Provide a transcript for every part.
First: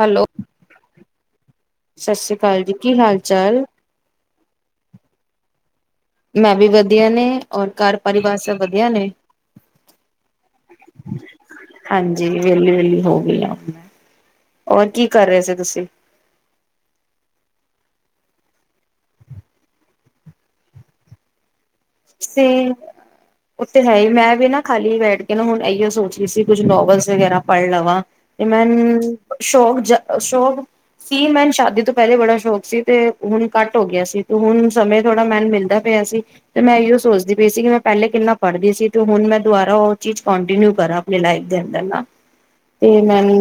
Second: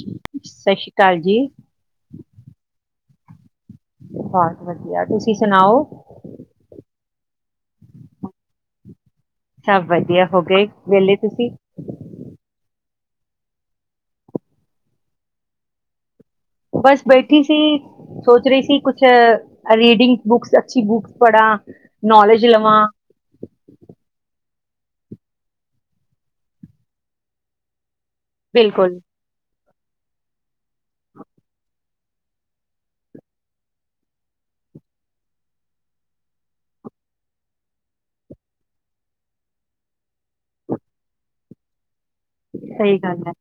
Hello, ਸਤਿ ਸ਼੍ਰੀ ਅਕਾਲ ਜੀ, ਸਤਿ ਸ੍ਰੀ ਅਕਾਲ ਜੀ ਕੀ ਹਾਲ ਚਾਲ ਬਸ ਵਧੀਆ ਤੁਸੀਂ ਸੁਣਾਓ ਮੈਂ ਵੀ ਵਧੀਆ ਨੇ, ਔਰ ਘਰ ਪਰਿਵਾਰ ਸਭ ਵਧੀਆ ਨੇ ਸਭ ਵਧੀਆ ਹੋ ਗਏ ਵੇਹਲੇ ਤੁਸੀਂ ਹੋਗੀ ਆਂ ਹੋਰ ਕੀ ਕਰ ਰਹੇ ਸੀ ਤੁਸੀਂ ਬਸ ਬੈਠੀ ਸੀ, ਸੋਚ ਰਹੀ ਸੀ ਕੁਛ ਰੀਡਿੰਗ ਬੁੱਕਸ ਅੱਛੀ ਬੁੱਕਸ ਪੜਾ ਤੇ ਓਤੇ ਹੈ ਹੀ ਮੈਂ ਵੀ ਨਾ ਖਾਲੀ ਬੈਠ ਕੇ ਨਾ ਹੁਣ ਇਹੀ ਸੋਚਦੀ ਸੀ ਕੁੱਝ ਨੋਵਲਸ ਵਗੈਰਾ ਪੜ੍ਹ ਲਵਾਂ ਤੇ ਬਿਲਕੁਲ ਮੈਂਨ ਸ਼ੋਕ ਸ਼ੌਕ ਸੀ ਮੈਂਨੂੰ ਸ਼ਾਦੀ ਤੋਂ ਪਹਿਲੇ ਬੜਾ ਸ਼ੌਕ ਸੀ ਤੇ ਹੁਣ ਘੱਟ ਹੋ ਗਿਆ ਸੀ, ਤੇ ਹੁਣ ਸਮੇਂ ਥੋੜ੍ਹਾ ਮੈਨੂੰ ਮਿਲਦਾ ਪਿਆ ਸੀ। ਤੇ ਮੈਂ ਇਹੀਓ ਸੋਚਦੀ ਪਈ ਸੀ ਕਿ ਮੈਂ ਪਹਿਲੇ ਕਿੰਨਾ ਪੜ੍ਹਦੀ ਸੀ ਤੇ ਹੁਣ ਮੈਂ ਦੁਬਾਰਾ ਉਹ ਚੀਜ਼ ਕੰਟੀਨਿਊ ਕਰਾਂ ਆਪਣੀ ਲਾਈਫ ਦੇ ਅੰਦਰ ਨਾ ਸਹੀ ਤੇ ਮੈਂ ਗੱਲ ਹੈ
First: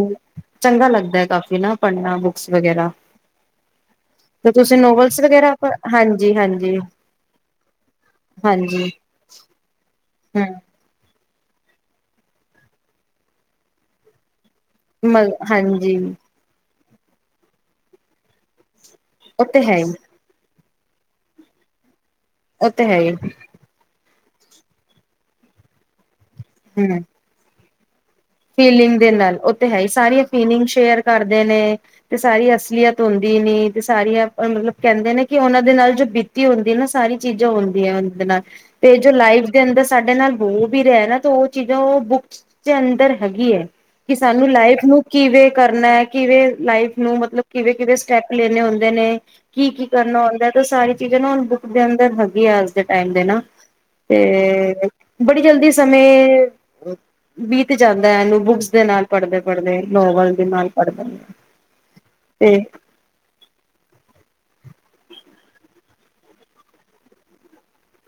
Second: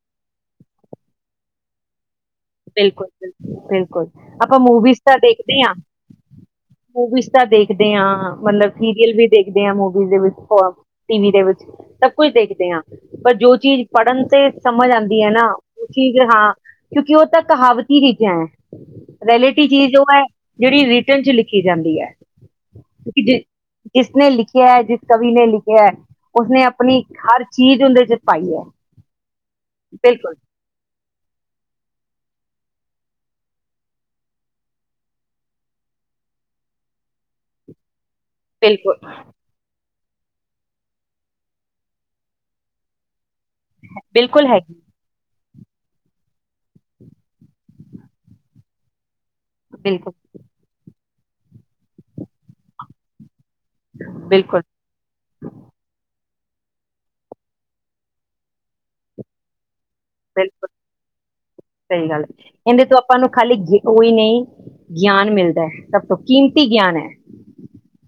ਚੰਗਾ ਲੱਗਦਾ ਹੈ ਕਾਫੀ ਨਾ ਪੜ੍ਹਨਾ ਬੁ ਬਿਲਕੁਲ-ਬਿਲਕੁਲ, ਬਿਲਕੁਲ ਤੇ ਆਪਾਂ ਤੁਸੀਂ ਮੂਵੀਜ਼ ਤਾਂ ਨੋਵਲਸ ਵਗੈਰਾ ਦੇਖਦੇ ਹਾਂ, ਹਾਂਜੀ ਹਾਂਜੀ ਮੂਵੀਜ਼ ਤਾਂ ਦੇਖ ਦੇਂ ਹਾਂ ਮਤਲਬ ਹਾਂਜੀ ਸੀਰੀਅਲ ਵੀ ਦੇਖਦੇ ਹਾਂ ਮੂਵੀ ਹੋਆ ਹਮ ਟੀਵੀ ਦੇ ਵਿੱਚ, ਸਭ ਕੁਝ ਦੇਖਦੇ ਆ ਪਰ ਜੋ ਚੀਜ਼ ਪੜ੍ਹਨ ਤੇ ਸਮਝ ਆਂਦੀ ਐ ਨਾ ਉਹ ਹਾਂਜੀ ਚੀਜ਼ ਹਾਂ। ਕਿਉਂਕਿ ਉਹ ਤਦ ਕਹਾਵਤੀ ਚੀਜ਼ਾਂ ਉਹ ਤੇ ਰੈਲੀਟੀ ਹੈ ਹੀ ਚੀਜ਼ ਉਹ ਐ ਜਿਹੜੀ ਰਿਟਰਨ ਚ ਲਿਖੀ ਜਾਂਦੀ ਐ। ਓ ਤੇ ਹੈ ਹੀ ਜਿਸਨੇ ਲਿਖਿਆ ਹੈ। ਜਿਸ ਕਵੀ ਨੇ ਲਿਖਿਆ ਹੈ। ਉਸਨੇ ਹਮ ਆਪਣੀ ਹਰ ਚੀਜ਼ ਹੁੰਦੇ ਜ ਫੀਲਿੰਗ ਦੇ ਨਾਲ ਉਹ ਤੇ ਹੈ ਹੀ ਸਾਰੀਆਂ ਫੀਲਿੰਗ ਸ਼ੇਅਰ ਕਰਦੇ ਨੇ। ਤੇ ਸਾਰੀ ਅਸਲੀਅਤ ਹੁੰਦੀ ਨੇ ਤੇ ਸਾਰੀਆਂ ਮਤਲਬ ਕਹਿੰਦੇ ਨੇ ਕਿ ਉਹਨਾਂ ਦੇ ਨਾਲ ਜੋ ਬੀਤੀ ਹੁੰਦੀ ਹੈ। ਨਾ ਸਾਰੀ ਚੀਜ਼ਾਂ ਹੁੰਦੀਆਂ ਨਾਲ ਤੇ ਜੋ ਬਿਲਕੁਲ ਲਾਈਫ ਦੇ ਅੰਦਰ ਸਾਡੇ ਨਾਲ ਬੋ ਵੀ ਰਿਹਾ ਨਾ ਤੇ ਉਹ ਚੀਜ਼ਾਂ ਉਹ ਬੁੱਕਸ ਦੇ ਅੰਦਰ ਹੈਗੀ ਹੈ ਕਿ ਬਿਲਕੁਲ ਸਾਨੂੰ ਲਾਈਫ ਹੈਗੀ ਨੂੰ ਕਿਵੇਂ ਕਰਨਾ ਕਿਵੇਂ ਲਾਈਫ ਨੂੰ ਮਤਲਬ ਕਿਵੇਂ ਕਿਵੇਂ ਸਟੈਪ ਲੈਣੇ ਹੁੰਦੇ ਨੇ ਕੀ ਕੀ ਬਿਲਕੁਲ ਕਰਨਾ ਹੁੰਦਾ ਤੇ ਸਾਰੇ ਇਹਦੇ ਨਾ ਹੁਣ ਬੁੱਕ ਦੇ ਅੰਦਰ ਹੈਗੀ ਆ ਅੱਜ ਦੇ ਟਾਈਮ ਦੇ ਨਾ ਬਿਲਕੁਲ ਤੇ ਬੜੀ ਜਲਦੀ ਸਮੇ ਵੀਹ ਤੇ ਜਾਂਦਾ ਇਹਨੂੰ ਬੁੱਕਸ ਦੇ ਨਾਲ ਪੜ੍ਹਦੇ ਪੜ੍ਹਦੇ ਲੋਵਲ ਦੇ ਬਿਲਕੁਲ ਨਾਲ ਪੜਦਾ ਆ ਸਹੀ ਗੱਲ ਇਹਿੰਦੇ ਤੋ ਆਪਾਂ ਨੂੰ ਖਾਲੀ ਉਹੀ ਨਹੀਂ ਗਿਆਨ ਮਿਲਦਾ ਹੈ। ਸਭ ਤੋਂ ਕੀਮਤੀ ਗਿਆਨ ਹੈ।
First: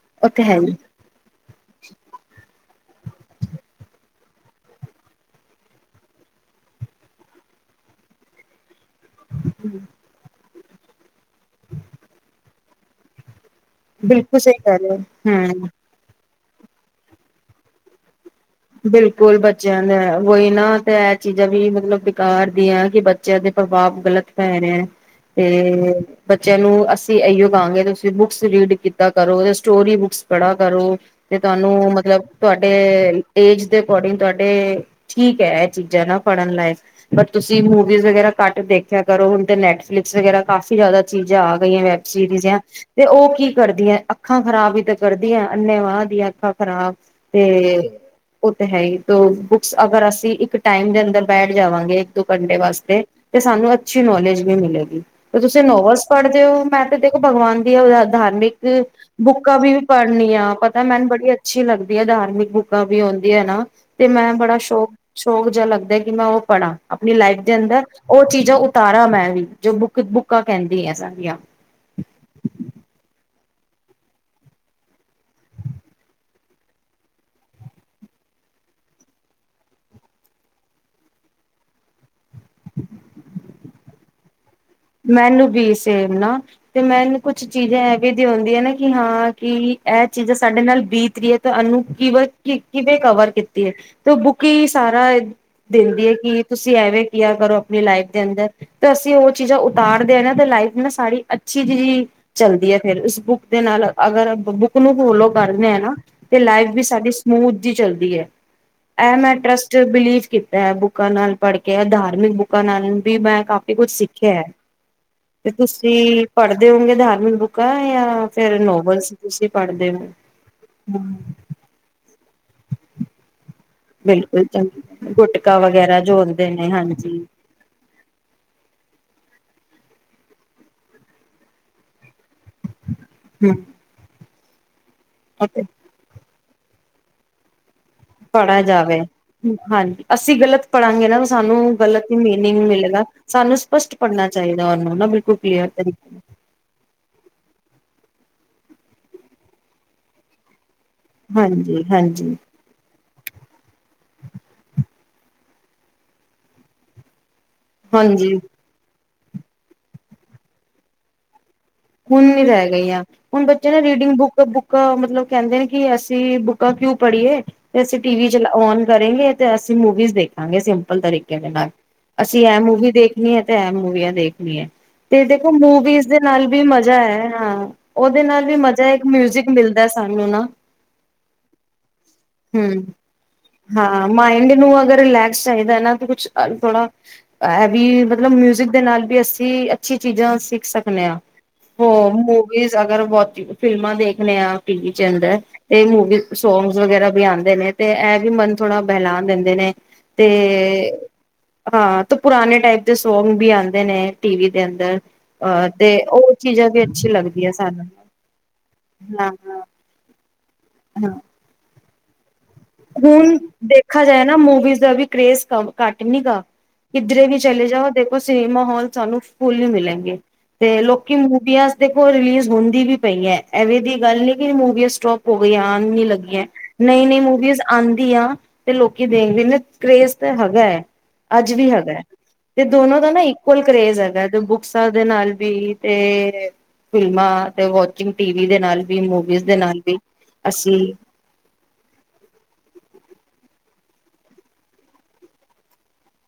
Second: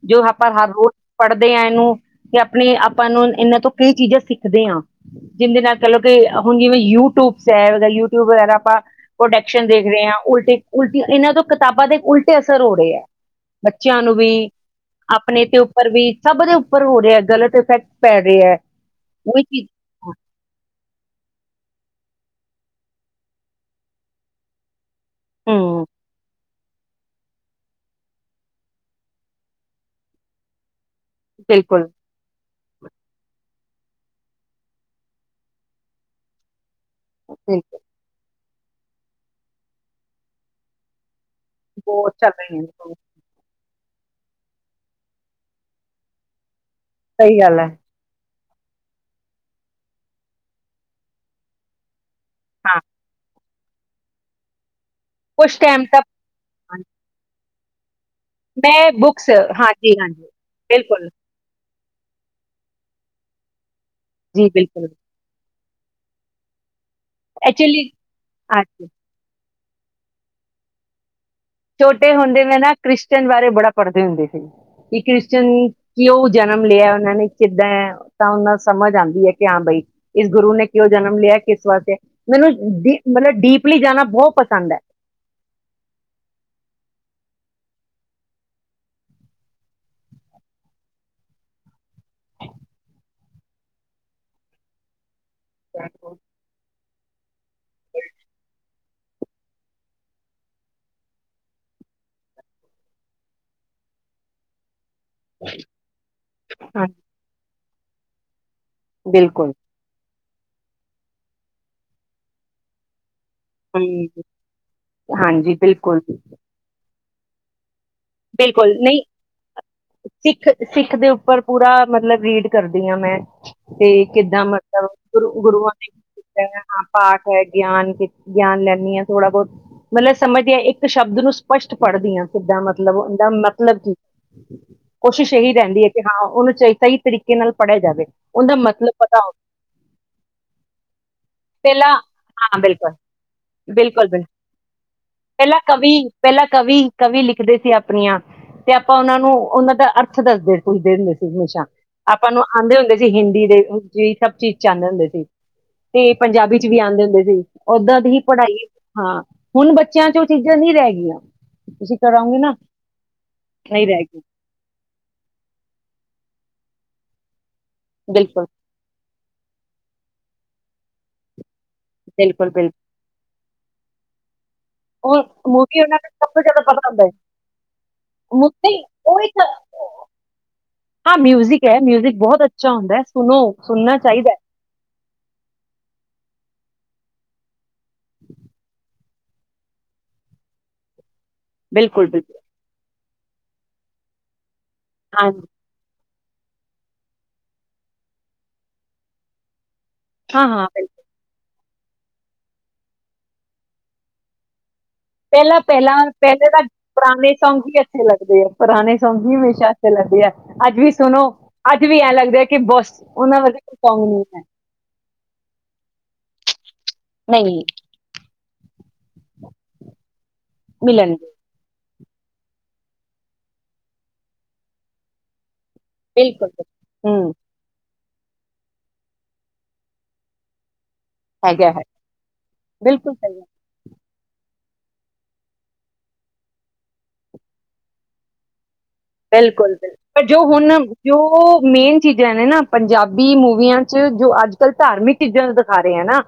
ਜੋ ਉਹ ਤੇ ਆਪਾਂ ਹੈ ਹਰ ਹੀ ਰੋਜ਼ ਪੜ੍ਹਦੇ ਹਾਂ ਇਹਨੂੰ ਤੇ ਆਪਣੇ ਆਪਾਂ ਨੂੰ ਇਹਨਾਂ ਤੋਂ ਕਈ ਚੀਜ਼ਾਂ ਸਿੱਖ ਦੇ ਹਾਂ ਜਿਹਦੇ ਨਾਲ ਕਹਿ ਲਓ ਕਿ ਹੁਣ ਜਿਵੇਂ ਯੂਟਿਊਬਸ ਹੈ। ਯੂ ਟਿਊਬ ਵਗੈਰਾ ਆਪਾਂ ਪ੍ਰੋਡਕਸ਼ਨ ਦੇਖ ਰਹੇ ਹਾਂ ਉਲਟੇ ਉਲਟੀ ਇਹਨਾਂ ਤੋਂ ਕਿਤਾਬਾਂ ਦੇ ਉਲਟੇ ਅਸਰ ਹੋ ਰਹੇ ਹੈ। ਬੱਚਿਆਂ ਨੂੰ ਵੀ ਬਿਲਕੁਲ ਸਹੀ ਕਹਿ ਰਹੇ ਹੋ ਆਪਣੇ ਤੇ ਹਮ ਉੱਪਰ ਵੀ ਸਭ ਦੇ ਉੱਪਰ ਹੋ ਰਿਹਾ ਗਲਤ ਇਫੈਕਟ ਪੈ ਰਿਹਾ ਹੈ ਬਿਲਕੁਲ ਉਹੀ ਚੀਜ਼ ਬੱਚਿਆਂ ਨੇ ਉਹੀ ਨਾ ਤੇ ਇਹ ਚੀਜ਼ਾਂ ਵੀ ਮਤਲਬ ਸਰਕਾਰ ਦੀਆਂ ਕਿ ਬੱਚਿਆਂ ਦੇ ਪ੍ਰਭਾਵ ਗ਼ਲਤ ਪੈ ਰਿਹਾ। ਤੇ ਹਮ ਬੱਚੇ ਬੱਚਿਆਂ ਨੂੰ ਅਸੀਂ ਇਹੀਓ ਕਹਾਂਗੇ ਤੁਸੀਂ ਬੁੱਕਸ ਰੀਡ ਕੀਤਾ ਕਰੋ ਸਟੋਰੀ ਬੁੱਕਸ ਪੜ੍ਹਾ ਕਰੋ। ਤੇ ਤੁਹਾਨੂੰ ਬਿਲਕੁਲ ਮਤਲਬ ਤੁਹਾਡੇ ਏਜ ਦੇ ਅਕੋਰਡਿੰਗ ਤੁਹਾਡੇ ਠੀਕ ਹੈ ਇਹ ਚੀਜ਼ਾਂ ਨਾ ਪੜਨ ਲਾਈਕ ਬਟ ਤੁਸੀਂ ਬਿਲਕੁਲ ਮੂਵੀਜ਼ ਵਗੈਰਾ ਘੱਟ ਦੇਖਿਆ ਕਰੋ, ਹੁਣ ਤੇ ਨੈੱਟਫਲਿਕਸ ਵਗੈਰਾ ਕਾਫ਼ੀ ਜ਼ਿਆਦਾ ਚੀਜ਼ਾਂ ਆ ਗਈਆਂ ਵੈਬ ਬਹੁਤ ਚੱਲ ਸੀਰੀਜ ਐ, ਰਹੀ ਹੈ ਤੇ ਉਹ ਕੀ ਕਰਦੀਆਂ ਅੱਖਾਂ ਖ਼ਰਾਬ ਹੀ ਤਾਂ ਕਰਦੀਆਂ, ਅੰਨੇ ਵਾਹ ਦੀਆਂ ਅੱਖਾਂ। ਖਰਾਬ ਸਹੀ ਤੇ ਗੱਲ ਹੈ ਉਹ ਤੇ ਹੈ ਹੀ ਬੁੱਕਸ ਅਗਰ ਅਸੀਂ ਇੱਕ ਟਾਈਮ ਦੇ ਅੰਦਰ ਬੈਠ ਜਾਵਾਂਗੇ ਦੋ ਘੰਟੇ ਹਾਂ ਵਾਸਤੇ ਤੇ ਸਾਨੂੰ ਅੱਛੀ ਨੌਲੇਜ ਵੀ ਮਿਲੇਗੀ। ਤੇ ਕੁਛ ਤੁਸੀਂ ਟਾਈਮ ਨੋਵਲਸ ਤੱਕ ਪੜ੍ਹਦੇ ਹੋ ਨੈਟ ਤੇ, ਕੇ ਭਗਵਾਨ [inaudible] ਧਾਰਮਿਕ ਮੈਂ ਬੁੱਕਸ ਬੁੱਕਾਂ ਵੀ ਹਾਂਜੀ ਹਾਂਜੀ ਪੜ੍ਹਨੀ ਆ, ਪਤਾ ਮੈਨੂੰ ਬਿਲਕੁਲ ਬੜੀ ਅੱਛੀ ਲੱਗਦੀ ਧਾਰਮਿਕ ਬੁੱਕਾਂ ਵੀ ਹੁੰਦੀ ਵਧੀਆ ਨਾ ਤੇ ਮੈਂ ਜੀ ਬੜਾ ਬਿਲਕੁਲ ਸ਼ੌਕ ਸ਼ੋਕ ਜਿਹਾ ਲੱ ਦੇ, ਕਿ ਮੈਂ ਉਹ ਪੜਾ। ਆਪਣੀ ਲਾਈਫ ਦੇ ਅੰਦਰ ਐਕਚੁਲੀ ਉਹ ਚੀਜ਼ਾਂ ਅੱਛਾ ਉਤਾਰਾਂ ਮੈਂ ਵੀ ਜੋ ਬੁੱਕ, ਬੁੱਕਾਂ ਕਹਿੰਦੇ ਹੈ ਸਾਰੀਆਂ। ਛੋਟੇ ਹੁੰਦੇ ਮੈਂ ਨਾ ਕ੍ਰਿਸਟੀਅਨ ਬਾਰੇ ਮੈਂ ਬੜਾ ਪੜ੍ਹਦੀ ਹੁੰਦੀ ਸੀ, ਕਿ ਕ੍ਰਿਸਟੀਅਨ ਕਿਉਂ ਜਨਮ ਲਿਆ ਉਹਨਾਂ ਨੇ, ਕਿੱਦਾਂ ਤਾਂ ਉਹ ਨੂੰ ਸਮਝ ਆਉਂਦੀ ਹੈ, ਕਿ ਹਾਂ ਬਾਈ ਇਸ ਗੁਰੂ ਨੇ ਕਿਉਂ ਜਨਮ ਲਿਆ ਕਿਸ ਵਾਸਤੇ। ਮੈਨੂੰ ਡੀ ਮਤਲਬ ਡੀਪਲੀ ਜਾਣਾ ਬਹੁਤ ਪਸੰਦ ਹੈ। ਮੈਨੂੰ ਵੀ ਸੇਮ ਨਾ, ਤੇ ਮੈਨੂੰ ਕੁਛ ਚੀਜ਼ਾਂ ਐਵੇਂ ਦੀਆਂ ਹੁੰਦੀਆਂ ਨੇ ਆ ਨਾ ਕਿ ਹਾਂ ਕਿ ਇਹ ਚੀਜ਼ਾਂ ਸਾਡੇ ਨਾਲ ਬੀਤ ਰਹੀ ਹੈ ਤੇ ਇਹਨੂੰ ਕਿਵੇਂ ਕਿਵੇਂ ਕਵਰ ਕੀਤੀ ਹੈ, ਤੇ ਉਹ ਬੁੱਕ ਹੀ ਸਾਰਾ ਦਿੰਦੀ ਹੈ ਕਿ ਤੁਸੀਂ ਐਵੇਂ ਕਿਆ ਕਰੋ ਆਪਣੀ ਲਾਈਫ ਦੇ ਅੰਦਰ, ਤਾਂ ਅਸੀਂ ਉਹ ਚੀਜ਼ਾਂ ਉਤਾਰਦੇ ਆ ਨਾ ਤੇ ਲਾਈਫ ਨਾ ਸਾਰੀ ਅੱਛੀ ਚੀਜ਼ ਚੱਲਦੀ ਹੈ, ਫੇਰ ਇਸ ਬੁੱਕ ਦੇ ਨਾਲ, ਅਗਰ ਬੱਕ ਨੂੰ ਫੋਲੋ ਕਰਦੇ ਆ ਨਾ, ਤੇ ਲਾਈਫ ਵੀ ਹਾਂ। ਸਾਡੀ ਸਮੂਥ ਜੀ ਚੱਲਦੀ ਹੈ। ਐ ਮੈਂ ਬਿਲਕੁਲ ਟਰੱਸਟ ਬਿਲੀ ਕੀਤਾ ਹੈ, ਬੁੱਕਾਂ ਨਾਲ ਪੜ੍ਹ ਕੇ, ਧਾਰਮਿਕ ਬੁੱਕਾਂ ਨਾਲ ਵੀ ਮੈਂ ਕਾਫ਼ੀ ਕੁਛ ਸਿੱਖਿਆ ਕਯਾ ਹੈ। ਹਾਂਜੀ ਬਿਲਕੁਲ ਬਿੱਲ ਬੁੱਕ ਐ। ਬਿਲਕੁਲ ਨਹੀਂ ਹੋ? ਸਿੱਖ ਸਿੱਖ ਦੇ ਉੱਪਰ ਪੂਰਾ ਮਤਲਬ ਰੀਡ ਕਰਦੀ ਆਂ, ਮੈਂ। ਤੇ ਬਿਲਕੁਲ ਕਿੱਦਾਂ ਚੰਗੀ ਮਤਲਬ ਗੱਲ ਗੁਰੂ ਗੁਟਕਾ ਗੁਰੂਆਂ ਨੇ ਵਗੈਰਾ ਜੋ ਹੁੰਦੇ ਕੀਤਾ ਨੇ ਹਾਂ ਹਾਂਜੀ। ਪਾਠ ਹੈ ਗਿਆਨ, ਗਿਆਨ ਲੈਨੀ ਆਂ। ਥੋੜਾ ਬਹੁਤ ਮਤਲਬ ਸਮਝਦੀ ਹਾਂ ਇੱਕ ਸ਼ਬਦ ਨੂੰ ਸਪਸ਼ਟ ਪੜ੍ਹਦੀ ਹਾਂ, ਸਿੱਧਾਂ। [unintelligible] ਮਤਲਬ ਉਹਦਾ ਮਤਲਬ ਕੀ [unintelligible] ਕੋਸ਼ਿਸ਼ ਇਹੀ ਅਤੇ ਰਹਿੰਦੀ ਹੈ ਕਿ ਹਾਂ ਉਹਨੂੰ [unintelligible] ਸਹੀ ਤਰੀਕੇ ਨਾਲ ਪੜਿਆ [unintelligible] ਪੜ੍ਹਿਆ ਜਾਵੇ ਹਾਂਜੀ ਅਸੀਂ ਗਲਤ ਪੜਾਂਗੇ ਨਾ ਸਾਨੂੰ ਪਹਿਲਾਂ ਗਲਤ ਹੀ ਮੀਨਿੰਗ ਹਾਂ ਬਿਲਕੁਲ ਮਿਲੇਗਾ ਸਾਨੂੰ ਸਪਸ਼ਟ ਬਿਲਕੁਲ ਬਿਲਕੁਲ ਪੜ੍ਹਨਾ ਚਾਹੀਦਾ ਉਹਨੂੰ ਨਾ ਬਿਲਕੁਲ ਪਹਿਲਾਂ ਕਲੀਅਰ ਕਵੀ ਤਰੀਕੇ ਨਾਲ ਪਹਿਲਾਂ ਕਵੀ ਕਵੀ [unintelligible] ਆਪਣੀਆਂ ਤੇ ਆਪਾਂ ਉਹਨਾਂ ਨੂੰ ਉਹਨਾਂ ਦਾ ਅਰਥ ਦੱਸਦੇ [inaudible] ਫੁੱਲਦੇ ਹੁੰਦੇ ਸੀ ਹਮੇਸ਼ਾ ਹਾਂਜੀ-ਹਾਂਜੀ, ਆਪਾਂ ਨੂੰ ਆਉਂਦੇ ਹੁੰਦੇ [unintelligible] ਹਿੰਦੀ ਦੇ ਸਭ ਚੀਜ਼ ਚ ਆਉਂਦੇ ਹੁੰਦੇ ਸੀ ਤੇ ਪੰਜਾਬੀ ਚ ਵੀ ਆਉਂਦੇ ਹੁੰਦੇ ਸੀ [unintelligible] ਓਦਾਂ ਦੀ ਹੀ ਹਾਂਜੀ ਹਾਂਜੀ। ਪੜ੍ਹਾਈ [unintelligible] ਹਾਂ ਹੁਣ ਬੱਚਿਆਂ ਚ ਉਹ ਚੀਜ਼ਾਂ ਨਹੀਂ ਰਹਿ ਗਈਆਂ ਤੁਸੀਂ [unintelligible] ਹੁਣ ਕਰਾਓਗੇ ਨੀ ਨਾ ਰਹਿ ਗਈ ਆ ਹੁਣ ਬੱਚੇ ਨਾ ਨਹੀਂ ਰਹਿ ਰੀਡਿੰਗ ਗਈ ਬੁੱਕ ਬੁੱਕ ਮਤਲਬ ਕਹਿੰਦੇ ਨੇ ਕਿ ਅਸੀਂ ਬੁ [unintelligible] ਕਿਉਂ ਪੜੀਏ [unintelligible] ਤੇ ਅਸੀਂ ਟੀ ਵੀ ਚ ਬਿਲਕੁਲ ਨ ਕਰੇਗੇ ਤੇ ਅਸੀਂ ਮੂਵੀਜ਼ ਦੇਖ [unintelligible] ਸਾਂਗੇ ਸ ਸਿੰਪਲ ਤਰੀਕੇ ਦੇ ਲ [unintelligible] ਅਸੀਂ ਬਿਲਕੁਲ ਇਹ ਬਿਲਕੁਲ ਮੂਵੀ ਦੇਖਣੀ ਹੈ ਤੇ ਐ ਮੂਵੀਆਂ ਦੇਖ [inaudible] ਜੀ [unintelligible] ਤੇ ਔਰ ਦੇਖੋ ਮੂੰ ਮੂਵੀ ਵੀ ਉਹਨਾਂ ਦਾ ਇਸਦੇ ਸਭ ਤੋਂ ਨਾਲ [unintelligible] ਵੀ ਜ਼ਿਆਦਾ ਪਤਾ ਮਜ਼ਾ ਹੁੰਦਾ ਹੈ ਹਾਂ ਉਹਦੇ ਨਾਲ ਵੀ ਮੁੱਦੇ ਮਜ਼ਾ ਇੱਕ ਉਹ ਮਿਊਜਿਕ ਮਿਲਦਾ ਸਾਨੂੰ ਨਾ ਹਾਂ ਮਿਊਜ਼ਿਕ ਹੈ ਮਿਊਜ਼ਿਕ ਬਹੁਤ ਅੱਛਾ ਹਮ ਹੁੰਦਾ ਹੈ ਸੁਣੋ ਸੁਣਨਾ ਹਾਂ ਚਾਹੀਦਾ ਹੈ ਮਾਇੰਡ ਨੂੰ ਅਗਰ ਰਿਲੈਕਸ ਚਾਹੀਦਾ ਨਾ ਕੁਛ [inaudible] ਥੋੜਾ [unintelligible] ਵੀ ਮਤਲਬ ਮਿਊਜਿਕ ਦੇ ਨਾਲ [unintelligible] ਵੀ ਅਸੀਂ ਅੱਛੀ ਚੀਜ਼ਾਂ ਸਿੱਖ ਸਕਦੇ ਹਾਂ [unintelligible] ਹੋ ਬਿਲਕੁਲ ਬਿਲਕੁਲ ਮੂਵੀਜ਼ ਅਗਰ ਬਹੁ [unintelligible] ਫਿਲਮਾਂ ਦੇਖਣੇ ਆ [unintelligible] ਟੀ ਵੀ ਚ ਆਉਦਾ ਹਾਂਜੀ ਤੇ ਮੂਵੀ [unintelligible] ਸੌਂਗਸ ਵਗੈਰਾ ਵੀ ਆਉਂਦੇ ਨੇ ਤੇ ਇਹ ਵੀ ਮਨ ਥੋੜਾ ਬਹਿਲਾਾਨ ਦਿੰਦੇ ਨੇ [unintelligible] ਤੇ ਹਾਂ ਹਾਂ [unintelligible] ਹਾਂ ਤੇ ਪੁਰਾਣੇ ਟਾਈਪ ਦੇ ਸੌਂਗ ਵੀ ਆਉਂਦੇ ਨੇ ਟੀ ਵੀ ਦੇ ਅੰਦਰ [unintelligible] ਪਹਿਲਾਂ ਅਹ ਤੇ ਉਹ ਪਹਿਲਾਂਹਿ ਤਾਂ ਚੀਜ਼ਾਂ ਵੀ ਅੱਛੀ ਪੁਰਾਣੇ ਲੱਗਦੀਆਂ ਸੌਂਗ ਹੀ ਸਾਨੂੰ ਅੱਛੇ ਲੱਗਦੇ ਆ ਪੁਰਾਣੇ ਸੌਂਗ ਹਾਂ ਵੀ ਹਮੇਸ਼ਾ ਅੱਛੇ ਲੱਗਦੇ ਆ ਅੱਜ ਵੀ ਹਾਂ ਸੁਣੋ ਅੱਜ ਵੀ ਐਂ ਲੱਗਦਾ ਕਿ ਬਸ ਹੁਣ ਉਹਨਾਂ ਵਰਗੇ ਕੋਈ ਦੇਖਾ ਸੌਂਗ ਜਾਏ ਨਹੀਂ ਨਾ ਹੈ ਮੂਵੀਜ਼ ਦਾ ਵੀ ਕਰੇਜ ਘੱਟ ਇਨੀ ਕਾ ਕਿੱਧਰੇ ਵੀ ਨਹੀਂ ਚਲੇ ਜਾਓ ਦੇਖੋ ਸਿਨੇਮਾ ਹਾਲ ਸਾਨੂੰ ਫੁੱਲ ਹੀ ਮਿਲਣਗੇ ਤੇ ਲੋਕੀ ਮਿਲਣਗੇ ਮੂਵੀਆਂ ਦੇਖੋ ਰਿਲੀਜ਼ ਹੁੰਦੀ ਵੀ ਪਈ ਹੈ ਐਵੇਂ ਦੀ ਗੱਲ ਨੀ ਕਿ ਮੂਵੀਆਂ ਸਟੋਪ ਹੋ ਗਈਆਂ ੀ ਲੱਗੀਆਂ ਬਿਲਕੁਲ ਨਈ ਨਈ ਹੂੰ ਮੂਵੀਜ਼ ਆਦੀ ਆ ਤੇ ਲੋਕੀ ਦੇਖਦੇਦੇ ਕਰੇਜ਼ ਤਾਂ ਹੈਗਾ ਹੈ ਅੱਜ ਵੀ ਹੈਗਾ ਹੈ ਤੇ ਦੋਨੋ ਦਾ ਬਿਲਕੁਲ ਨਾ ਸਹੀ ਹੈ ਇਕੁਅਲ ਕਰੇਜ ਹੈਗਾ ਬੁਕਸਾਂ ਦੇ ਨਾਲ ਵੀ ਤੇ ਫਿਲਮਾਂ ਤੇ ਵਾਚਿੰਗ ਟੀਵ ਦੇ ਨਾਲ ਵੀ ਮੂਵੀਜ਼ ਦੇ ਬਿਲਕੁਲ ਨਾਲ ਵੀ ਬਿਲਕੁਲ ਪਰ ਜੋ ਹੁਣ ਅਸੀਂ ਜੋ ਮੇਨ ਚੀਜ਼ਾਂ ਨੇ ਨਾ ਪੰਜਾਬੀ ਮੂਵੀਆਂ ਚ ਜੋ ਅੱਜ ਕੱਲ੍ਹ ਧਾਰਮਿਕ ਚੀਜ਼ਾਂ ਦਿਖਾ ਰਹੇ ਹੈ ਨਾ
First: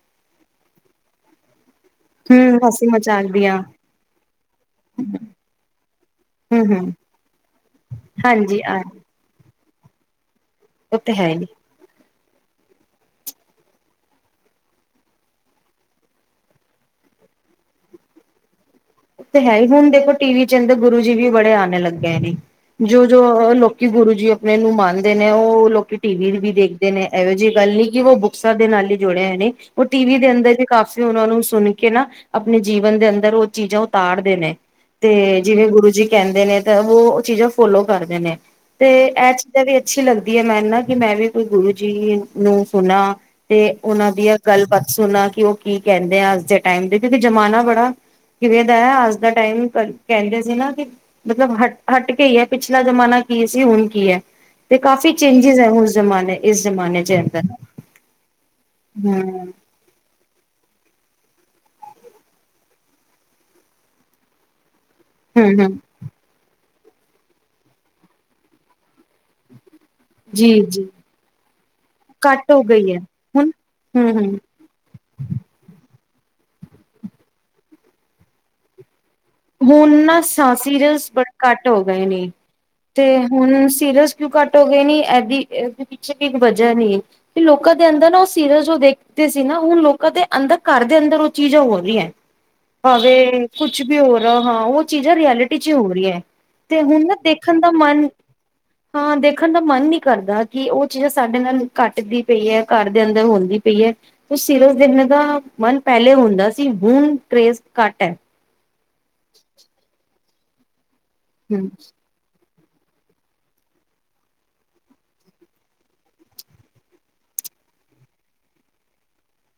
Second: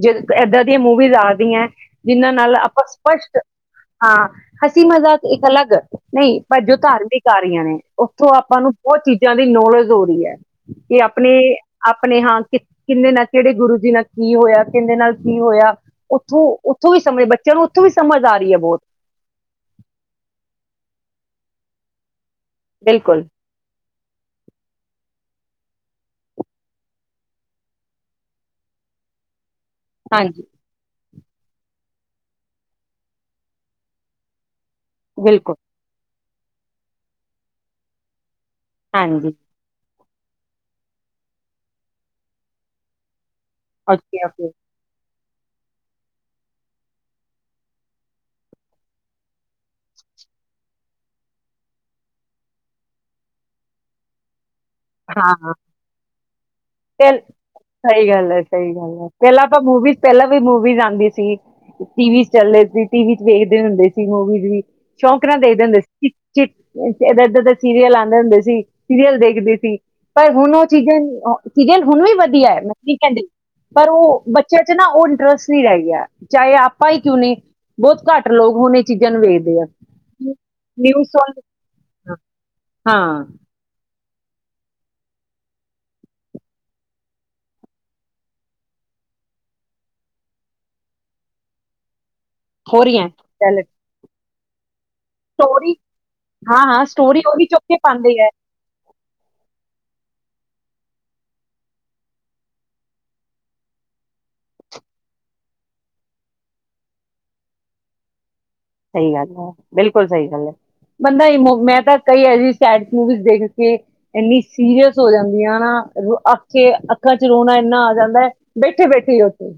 ਜ ਇੱਦਾਂ ਦੀਆਂ ਮੂਵੀਜ਼ ਆਦੀਆਂ ਜਿੰਨਾਂ ਨਾਲ ਹੂੰ ਆਪਾਂ ਹਸੀ ਮਜ਼ਾਕ ਸਪਸ਼ਟ ਦੀਆਂ ਹਾਂ ਹਸੀ ਮਜ਼ਾਕ ਇੱਕ ਅਲੱਗ ਨਹੀਂ ਭ ਜੋ ਹੂੰ-ਹੂੰ, ਧਾਰਮਿਕ ਆ ਰਹੀਆਂ ਨੇ ਉੱਥੋਂ ਆਪਾਂ ਹਾਂਜੀ ਨੂੰ ਆ ਬਹੁਤ ਚੀਜ਼ਾਂ ਦੀ ਨੌਲੇਜ ਹੋ ਰਹੀ ਹੈ ਕੀ ਉਹ ਤੇ ਹੈ ਆਪਣੇ ਹੀ। ਆਪ ਆਪਣੇ ਹਾਂ ਕਿ ਕਿਹਦੇ ਨਾਲ ਕਿਹੜੇ ਗੁਰੂ ਜੀ ਨਾਲ ਕੀ ਹੋਇਆ ਕਿਹਿੰਦੇ ਨਾਲ ਕੀ ਹੋਇਆ ਉੱਥੋਂ ਉੱਥੋਂ ਵੀ ਸਮਝ ਬੱਚਿਆਂ ਨੂੰ ਉੱਥੋਂ ਵੀ ਸਮਝ ਆ ਰਹੀ ਹੈ ਬਹੁਤ ਤੇ ਹੈ ਹੀ ਹੁਣ ਦੇਖੋ ਟੀ ਵੀ ਚ ਗੁਰੂ ਜੀ ਵੀ ਬੜੇ ਆਣੇ ਲੱਗੇ ਨੇ ਜੋ ਜੋ ਬਿਲਕੁਲ ਲੋਕੀ ਗੁਰੂ ਜੀ ਆਪਣੇ ਨੂੰ ਮਾਨਦੇ ਨੇ ਉਹ ਲੋਕੀ ਟੀ ਵੀ ਵੀ ਦੇਖਦੇ ਨੇ ਇਹੋ ਜਿਹੀ ਗੱਲ ਨਹੀਂ ਕਿ ਉਹ ਬੁੱਕਸਾਂ ਦੇ ਨਾਲ ਹੀ ਜੁੜੇ ਨੇ ਉਹ ਟੀ ਵੀ ਦੇ ਹਾਂਜੀ ਅੰਦਰ ਜ ਕਾਫੀ ਉਹਨਾਂ ਨੂੰ ਸੁਣ ਕੇ ਨਾ ਆਪਣੇ ਜੀਵਨ ਦੇ ਅੰਦਰ ਉਹ ਚੀਜ਼ਾਂ ਤਾੜਦੇ ਨੇ ਤੇ ਬਿਲਕੁਲ ਜਿਵੇਂ ਗੁਰੂ ਜੀ ਕਹਿੰਦੇ ਨੇ ਤਾਂ ਉਹ ਚੀਜ਼ਾਂ ਫੋਲੋ ਕਰਦੇ ਨੇ ਤੇ ਇਹ ਹਾਂਜੀ ਚੀਜ਼ਾਂ ਵੀ ਅੱਛੀ ਲੱਗਦੀ ਹੈ ਮੈਨੂੰ ਨਾ ਕਿ ਮੈਂ ਵੀ ਕੋਈ ਗੁਰੂ ਜੀ ਨੂੰ ਸੁਣਾ ਤੇ ਉਹਨਾਂ ਓਕੇ ਦੀਆਂ ਓਕੇ ਗੱਲ ਬਾਾਤ ਸੁਣ ਕਿ ਉਹ ਕੀ ਕਹਿੰਦੇ ਆ ਅੱਜ ਦੇ ਟਾਈਮ ਦੇ ਕਿਉਂਕਿ ਜਮਾਨਾ ਬੜਾ ਕਿਵੇਂ ਅੱਜ ਦਾ ਟਾਈਮ ਕਹਿੰਦੇ ਸੀ ਨਾ ਕਿ ਮਤਲਬ ਹ ਹਟ ਕੇ ਹੀ ਹੈ ਪਿਛਲਾ ਜਮਾਨਾ ਕੀ ਸੀ ਹੁਣ ਕੀ ਹੈ ਤੇ ਕਾਫ਼ੀ ਹਾਂ ਚੇਂਜਿਸ ਹੈ ਉਸ ਜ਼ਮਾਨੇ ਇਸ ਜ਼ਮਾਨੇ ਚ ਅੰਦਰ ਸਹੀ ਗੱਲ ਹੈ ਸਹੀ ਗੱਲ ਹੈ ਪਹਿਲਾਂ ਹਮ ਆਪਾਂ ਮੂਵੀਜ਼ ਪਹਿਲਾਂ ਵੀ ਮੂਵੀਜ਼ ਆਉਂਦੀ ਸੀ ਟੀਵੀ ਚ ਚੱਲਦੇ ਸੀ ਟੀਵ ਚ ਵੇਖਦੇ ਹੁੰਦੇ ਸੀ ਮੂਵੀਜ਼ ਵੀ ਚੌਕਰਾਂ ਹਮ ਦੇਖਦੇ ਹਮ ਹੁੰਦੇ ਚ ਇਦਾ-ਇਦਾ ਦੇ ਸੀਰੀਅਲ ਆਂਦੇ ਹੁੰਦੇ ਸੀ, ਸੀਰੀਅਲ ਦੇਖਦੇ ਸੀ। ਪਰ ਜੀ ਹੁਣ ਉਹ ਜੀ ਚੀਜ਼ਾਂ ਣ-ਓ ਸੀਰੀਅਲ ਹੁਣ ਵੀ ਘੱਟ ਵਧੀਆ ਹੈ ਹੋ ਮੈ ਗਈ ਨੀ ਕੈਂਦੀ, ਹੁਣ ਪਰ ਹਮ ਉਹ ਹਮ ਬੱਚਿਆਂ ਚ ਨਾ ਉਹ ਇੰਟਰਸਟ ਨੀ ਰਹਿ ਗਿਆ। ਚਾਹੇ ਆਪਾਂ ਹੀ ਕਿਉਂ ਨੀ, ਬਹੁਤ ਘੱਟ ਲੋਕ ਹੁਣ ਚੀਜ਼ਾਂ ਨੂੰ ਵੇਖਦੇ ਆ। ਹੁਣ ਨਾ ਨਿਊ ਸਾ-ਸੀਰੀਅਲਸ ਬੜੇ ਸੌਗ ਘੱਟ ਹੋ ਗਏ ਨੇ, ਤੇ ਹਾਂ ਹੁਣ ਸੀਰੀਅਸ ਘੱਟ ਹੋ ਗਏ ਨੇ ਇਹਦੀ-ਇਹਦੇ ਪਿੱਛੇ ਵਜ੍ਹਾ ਵੀ ਏ, ਲੋਕਾਂ ਦੇ ਅੰਦਰ ਨਾ ਉਹ ਸੀਰੀਲ ਜੋ ਦੇਖਦੇ ਸੀ ਨਾ ਹੁਣ ਲੋਕਾਂ ਦੇ ਅੰਦਰ ਘਰ ਦੇ ਅੰਦਰ ਉਹ ਚੀਜ਼ਾਂ ਹੋ ਰਹੀਆਂ। ਹੋ ਰਹੀ ਹੈ, ਭਾਵੇ ਕੁਛ ਹਾਂ ਉਹ ਚੀਜ਼ਾਂ ਰਿਐਲਿਟੀ ਚ ਸਟੋਰੀ ਹੋ ਰਹੀ ਹੈ, ਹਾਂ ਤੇ ਹਾਂ ਹੁਣ ਨਾ ਸਟੋਰੀ ਉਹੀ ਦੇਖਣ ਚੁੱਕ ਦਾ ਕੇ ਮਨ ਪਾਉਂਦੇ ਹੈ। ਹਾਂ ਦੇਖਣ ਦਾ ਮਨ ਨਹੀਂ ਕਰਦਾ ਕਿ ਉਹ ਚੀਜ਼ਾਂ ਸਾਡੇ ਨਾਲ ਘੱਟਦੀ ਪਈ ਹੈ ਘਰ ਦੇ ਅੰਦਰ ਹੁੰਦੀ ਪਈ ਹੈ, ਉਹ [unintelligible] ਦਾ ਮਨ ਪਹਿਲੇ ਹੁੰਦਾ ਸੀ ਹੁਣ ਕਰੇਜ਼ ਘੱਟ ਹੈ। ਸਹੀ ਗੱਲ ਹੈ, ਬਿਲਕੁਲ ਸਹੀ ਗੱਲ ਹੈ। ਬੰਦਾ ਇਮੋ, ਹਮ ਮੈਂ ਤਾਂ ਕਈ ਐਹੋ ਜੀ ਸੈਡ ਮੂਵੀਜ਼ ਦੇਖ ਕੇ ਇੰਨੀ ਸੀਰੀਅਸ ਹੋ ਜਾਂਦੀ ਨਾ ਅਖ ਚ-ਅੱਖਾਂ ਚ ਰੋਣਾ ਇੰਨਾ ਆ ਜਾਂਦਾ ਹੈ ਬੈਠੇ ਬੈਠੇ ਹੀ ਉੱਥੇ।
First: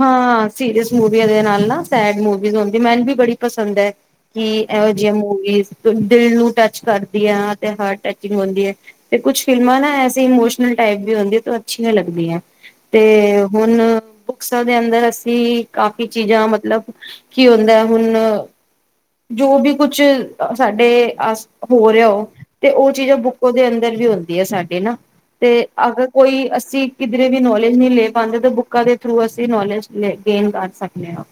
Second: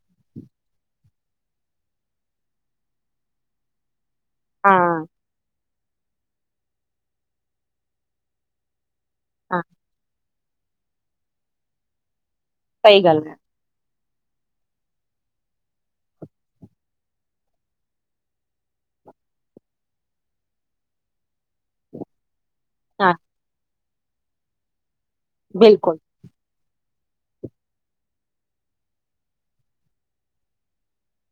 ਹਾਂ ਸੀਰਿਯਸ ਮੂਡ ਇਦੇ ਨਾਲ ਨਾ, ਸੈਡ ਮੂਵੀਜ਼ ਹੁੰਦੀ ਮੈਨ ਵੀ ਬੜੀ ਪਸੰਦ ਹੈ। ਕਿ ਇਹੋ ਹਾਂ ਜੀਆ ਮੂਵੀਜ਼ ਦਿਲ ਨੂੰ ਟੱਚ ਕਰਦੀਆ ਤੇ ਹਰਟ ਟਚਿੰਗ ਹੁੰਦੀ ਹੈ। ਤੇ ਕੁੱਛ ਹਾਂ ਫਿਲਮਾਂ ਨਾ ਐਸੀ ਇਮੋਸ਼ਨ ਟਾਈਪ ਦੀ ਹੁੰਦੀ ਤੇ ਉਹ ਅੱਛੀਆਂ ਲੱਗਦੀਆਂ। ਤੇ ਸਹੀ ਗੱਲ ਹੈ ਹੁਣ ਬੁੱਕਸਾਂ ਦੇ ਅੰਦਰ ਅਸੀਂ ਕਾਫੀ ਚੀਜ਼ਾਂ ਮਤਲਬ ਕੀ ਹੁੰਦਾ ਹੁਣ, ਜੋ ਵੀ ਕੁਛ ਅ-ਸਾਡੇ ਆਸ ਹੋ ਰਿਹਾ ਹੋ ਤੇ ਉਹ ਹਾਂ ਚੀਜ਼ਾਂ ਬੁੱਕਾ ਦੇ ਅੰਦਰ ਇਧਰ ਵੀ ਹੁੰਦੀ ਹੈ ਆ ਸਾਡੇ ਨਾ। ਤੇ ਬਿਲਕੁਲ ਅਗਰ ਕੋਈ ਅਸੀਂ ਕਿਧਰੇ ਵੀ ਨੌਲੇਜ ਨਹੀਂ ਲੈ ਪਾਂਦੇ ਤੇ ਬੁੱਕਾਂ ਦੇ ਥਰੂ ਅਸੀਂ ਨੌਲੇਜ ਲ-ਗੇਨ ਕਰ ਸਕਦੇ ਹਾਂ।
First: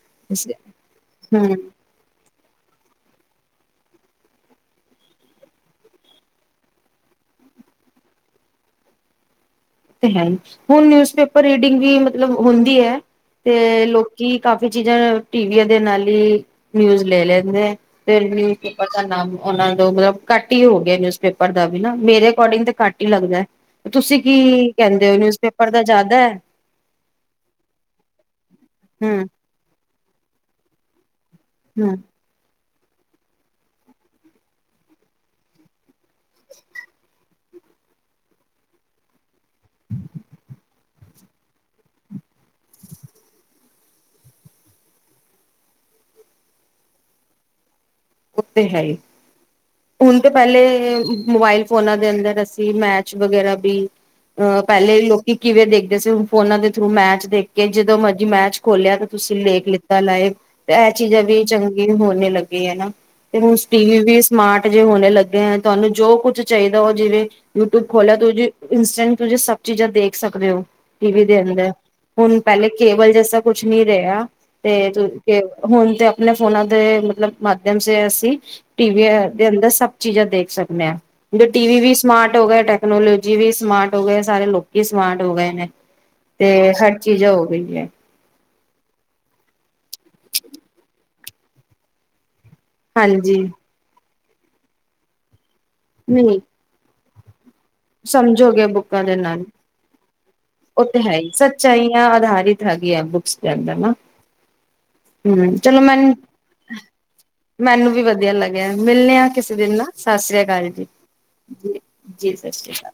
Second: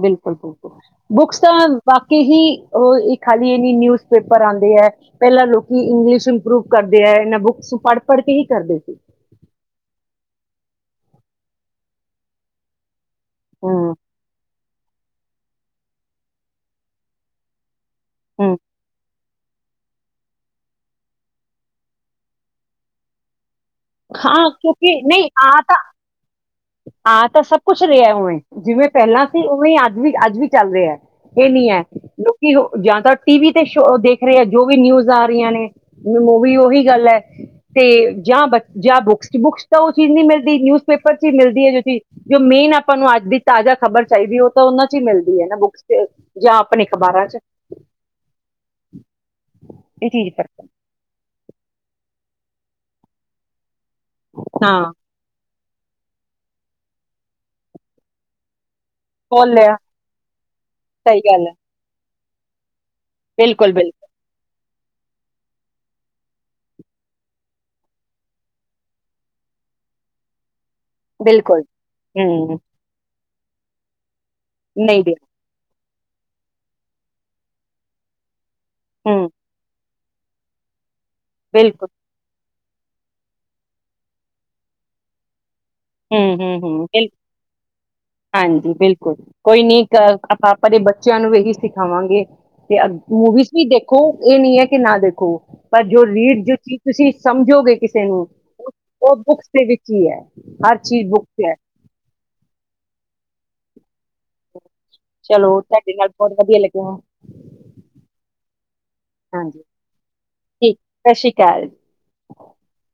ਬਿਲਕੁਲ-ਬਿਲਕੁਲ। ਬੁੱਕਸ ਤਾਂ ਹਮ ਵਾਕੇ ਹੀ ਉਹ ਇੱਕ ਖਾਲੀ ਇਹਨੀ ਨਿਊਜ਼ ਪੇਪਰ ਆਦੇ ਹੈ, ਪਹਿਲਾਂ ਲੋਕੀ ਇੰਗਲਿਸ਼ ਇੰਪਰੂਵ ਕਰਦੇ ਹੈ, ਇਹਨਾਂ ਬੁੱਕਸ ਨੂੰ ਪੜ੍ਹ-ਪੜ੍ਹ ਕੇ ਹੀ ਕਰਦੇ ਸੀ। ਤੇ ਹੈ ਹੀ, ਹੁਣ ਨਿਊਜ਼ਪੇਪਰ ਰੀਡਿੰਗ ਵੀ ਮਤਲਬ ਹੁੰਦੀ ਹੈ। ਤੇ ਹਮ ਲੋਕੀ ਕਾਫੀ ਚੀਜ਼ਾਂ ਨ ਟੀਵੀਆਂ ਦੇ ਨਾਲ ਹੀ ਨਿਊਜ ਲੈ ਲੈਂਦੇ ਹੈਂ। ਫਿਰ ਹਮ ਨਿਊਜ਼ਪੇਪਰ ਦਾ ਨਾਮ ਉਹਨਾ ਤੋ ਮਤਲਬ ਘੱਟ ਹੀ ਹੋ ਗਿਆ ਨਿਊਜ਼ਪੇਪਰ ਦਾ ਵੀ ਨਾ, ਮੇਰੇ ਅਕੋਰਡਿੰਗ ਤੇ ਘੱਟ ਹੀ ਲੱਗਦਾ। ਤੁਸੀਂ ਕੀ ਕਿ ਕਹਿੰਦੇ ਹੋ ਨਹੀਂ ਆ ਨਿਊਜ਼ਪੇਪਰ ਤਾਂ ਦਾ ਜ਼ਿਆਦਾ ਹੈ ਆ ਤਾਂ ਸਭ ਕੁਛ ਰਿਹਾ ਉਵੇਂ ਜਿਵੇਂ ਪਹਿਲਾਂ ਹੂੰ ਸੀ ਉਵੇਂ ਅੱਜ ਵੀ ਅੱਜ ਵੀ ਚੱਲ ਰਿਹਾ। ਇਹ ਨੀ ਹੈ। ਹੂੰ ਲੋਕੀ ਜਾਂ ਤਾਂ ਟੀ ਵੀ ਤੇ ਸ਼ੋ ਦੇਖ ਰਹੇ ਆ ਜੋ ਵੀ ਨਿਊਜ਼ ਆ ਰਹੀਆਂ ਨੇ ਮੂਵੀ ਉਹੀ ਗੱਲ ਹੈ ਤੇ ਜਾਂ ਬੱਚੇ ਜਾ ਬੁਕਸ ਬੁਕਸ ਤਾਂ ਚ ਓ ਚੀਜ ਨੀ ਮਿਲਦੀ ਨਊਜ ਪੇਪਰ ਚ ਹੀ ਮਿਲਦੀ ਹੈ ਜੋ ਜੋ ਮੇਨ ਆਪਾਂ ਨੂੰ ਅੱਜ ਦੀ ਤਾਜ਼ਾ ਖਬਰ ਚਾਹੀਦੀ ਹੈ ਉਹ ਤਾਂ ਉਹਨਾਂ ਚ ਹੀ ਮਿਲਦੀ ਹੈ ਨਾ ਬੁੱਕਸ ਚ ਜਾਂ ਆਪਣੇ ਅਖ਼ਬਾਰਾਂ ਚ। ਉਹ ਤੇ ਹੈ ਹੀ ਇਹ ਹੁਣ ਤਾਂ ਚੀਜ਼ ਫਰਕ ਪਹਿਲੇ ਮੋਬਾਇਲ ਫੋਨਾਂ ਦੇ ਅੰਦਰ ਅਸੀਂ ਮੈਚ ਵਗੈਰਾ ਵੀ ਅਹ ਹਾਂ ਪਹਿਲੇ ਲੋਕੀ ਕਿਵੇਂ ਦੇਖਦੇ ਸੀ ਹੁਣ ਫੋਨਾਂ ਦੇ ਥਰੂ ਮੈਚ ਦੇਖ ਕੇ ਜਦੋਂ ਮਰਜੀ ਮੈਚ ਖੋਲਿਆ ਤੇ ਤੁਸੀਂ ਬੋਲ ਲੇਖ ਲਿਆ ਲਿੱਤਾ ਲਾਇਵ ਤੇ ਇਹ ਸਹੀ ਚੀਜ਼ਾਂ ਵੀ ਗੱਲ ਹੈ ਚੰਗੀ ਹੋਣੀ ਲੱਗੇ ਆ ਨਾ ਤੇ ਹੁਣ ਬਿਲਕੁਲ ਟੀਵੀ ਬਿਲਕੁਲ ਵੀ ਸਮਾਰਟ ਜ ਹੋਣੇ ਲੱਗੇ ਹੈ ਤੁਹਾਨੂੰ ਜੋ ਕੁਛ ਚਾਹੀਦਾ ਉਹ ਜਿਵੇਂ ਯੂਟਿਊਬ ਖੋਲਿਆ ਤੁ ਇੰਸਟੈਂਟ ਤੁਸੀਂ ਸਭ ਚੀਜ਼ਾਂ ਦੇਖ ਸਕਦੇ ਹੋ। ਟੀਵੀ ਦੇ ਬਿਲਕੁਲ ਅੰਦਰ ਹੁਣ ਹੂੰ ਪਹਿਲੇ ਕੇਬਲ ਜੈਸਾ ਕੁਛ ਨੀ ਰਿਹਾ। ਤੇ ਨਹੀਂ ਤੂ ਦੇ ਹੁਣ ਤੇ ਆਪਣੇ ਫੋਨਾਂ ਦੇ ਮਤਲਬ ਦੇ ਅਸੀਂ ਟੀਵੀ ਹੂੰ ਦੇ ਅੰਦਰ ਸਭ ਚੀਜ਼ਾਂ ਦੇਖ ਸਕਦੇ ਹਾਂ ਟੀ ਬਿਲਕੁਲ ਵੀ ਸਮਾਰਟ ਹੋ ਗਿਆ ਟੈਕਨੋਲੋਜੀ ਵੀ ਸਮਾਰਟ ਹੋ ਗਏ ਸਾਰੇ ਲੋਕੀ ਸਮਾਰਟ ਹੋ ਗਏ ਨੇ। ਹੂੰ ਤੇ ਹੂੰ ਹੂੰ ਹਰ ਬਿਲਕੁਲ ਚੀਜ਼ ਹੋ ਗਈ ਹੈ। ਹਾਂਜੀ ਬਿਲਕੁਲ ਕੋਈ ਨੀ ਅ ਆਪਾਂ ਆਪਾਂ ਦੇ ਬੱਚਿਆਂ ਨੂੰ ਇਹੀ ਸਿਖਾਵਾਂਗੇ। ਤੇ ਹਾਂਜੀ ਮੂਵੀਜ਼ ਵੀ ਦੇਖੋ ਇਹ ਨੀ ਹੈ ਕਿ ਨਾ ਦੇਖੋ। ਪਰ ਜੋ ਨਹੀਂ ਲੀਡ ਜੋ ਚੀਜ਼ ਤੁਸੀਂ ਸਮ ਝੋਗੇ ਕਿਸੇ ਨੂੰ ਸਮਝੋਗੇ ਉਹ ਬੁੱਕਸ ਦੇ ਵਿੱਚ ਹੀ ਹੈ। ਹਰ ਓ ਤੇ ਚੀਜ਼ ਹੈ ਹੀ ਬੁੱਕਸ ਸੱਚਾਈਆਂ ਅਧਾਰਿਤ ਹੈਗੀ ਆ ਬੁੱਕਸ। ਜਾਦਾ ਨਾ ਹੂੰ ਚਲੋ ਤੁਹਾਡੇ ਨਾਲ ਮੈਨ ਬਹੁਤ ਵਧੀਆ ਲੱਗਿਆ ਮੈਨੂੰ ਵੀ ਵਧੀਆ ਲੱਗ ਮਿਲਣੇ ਆਾਂ ਕਿਸੇ ਹਾਂਜੀ ਦਿਨ ਨਾਲ ਸਤਿ ਸ੍ਰੀ ਅਕਾਲ ਠੀਕ ਜੀ, ਸਤਿ ਸ਼੍ਰੀ ਅਕਾਲ ਜੀ ਸਤਿ ਸ਼੍ਰੀ ਅਕਾਲ।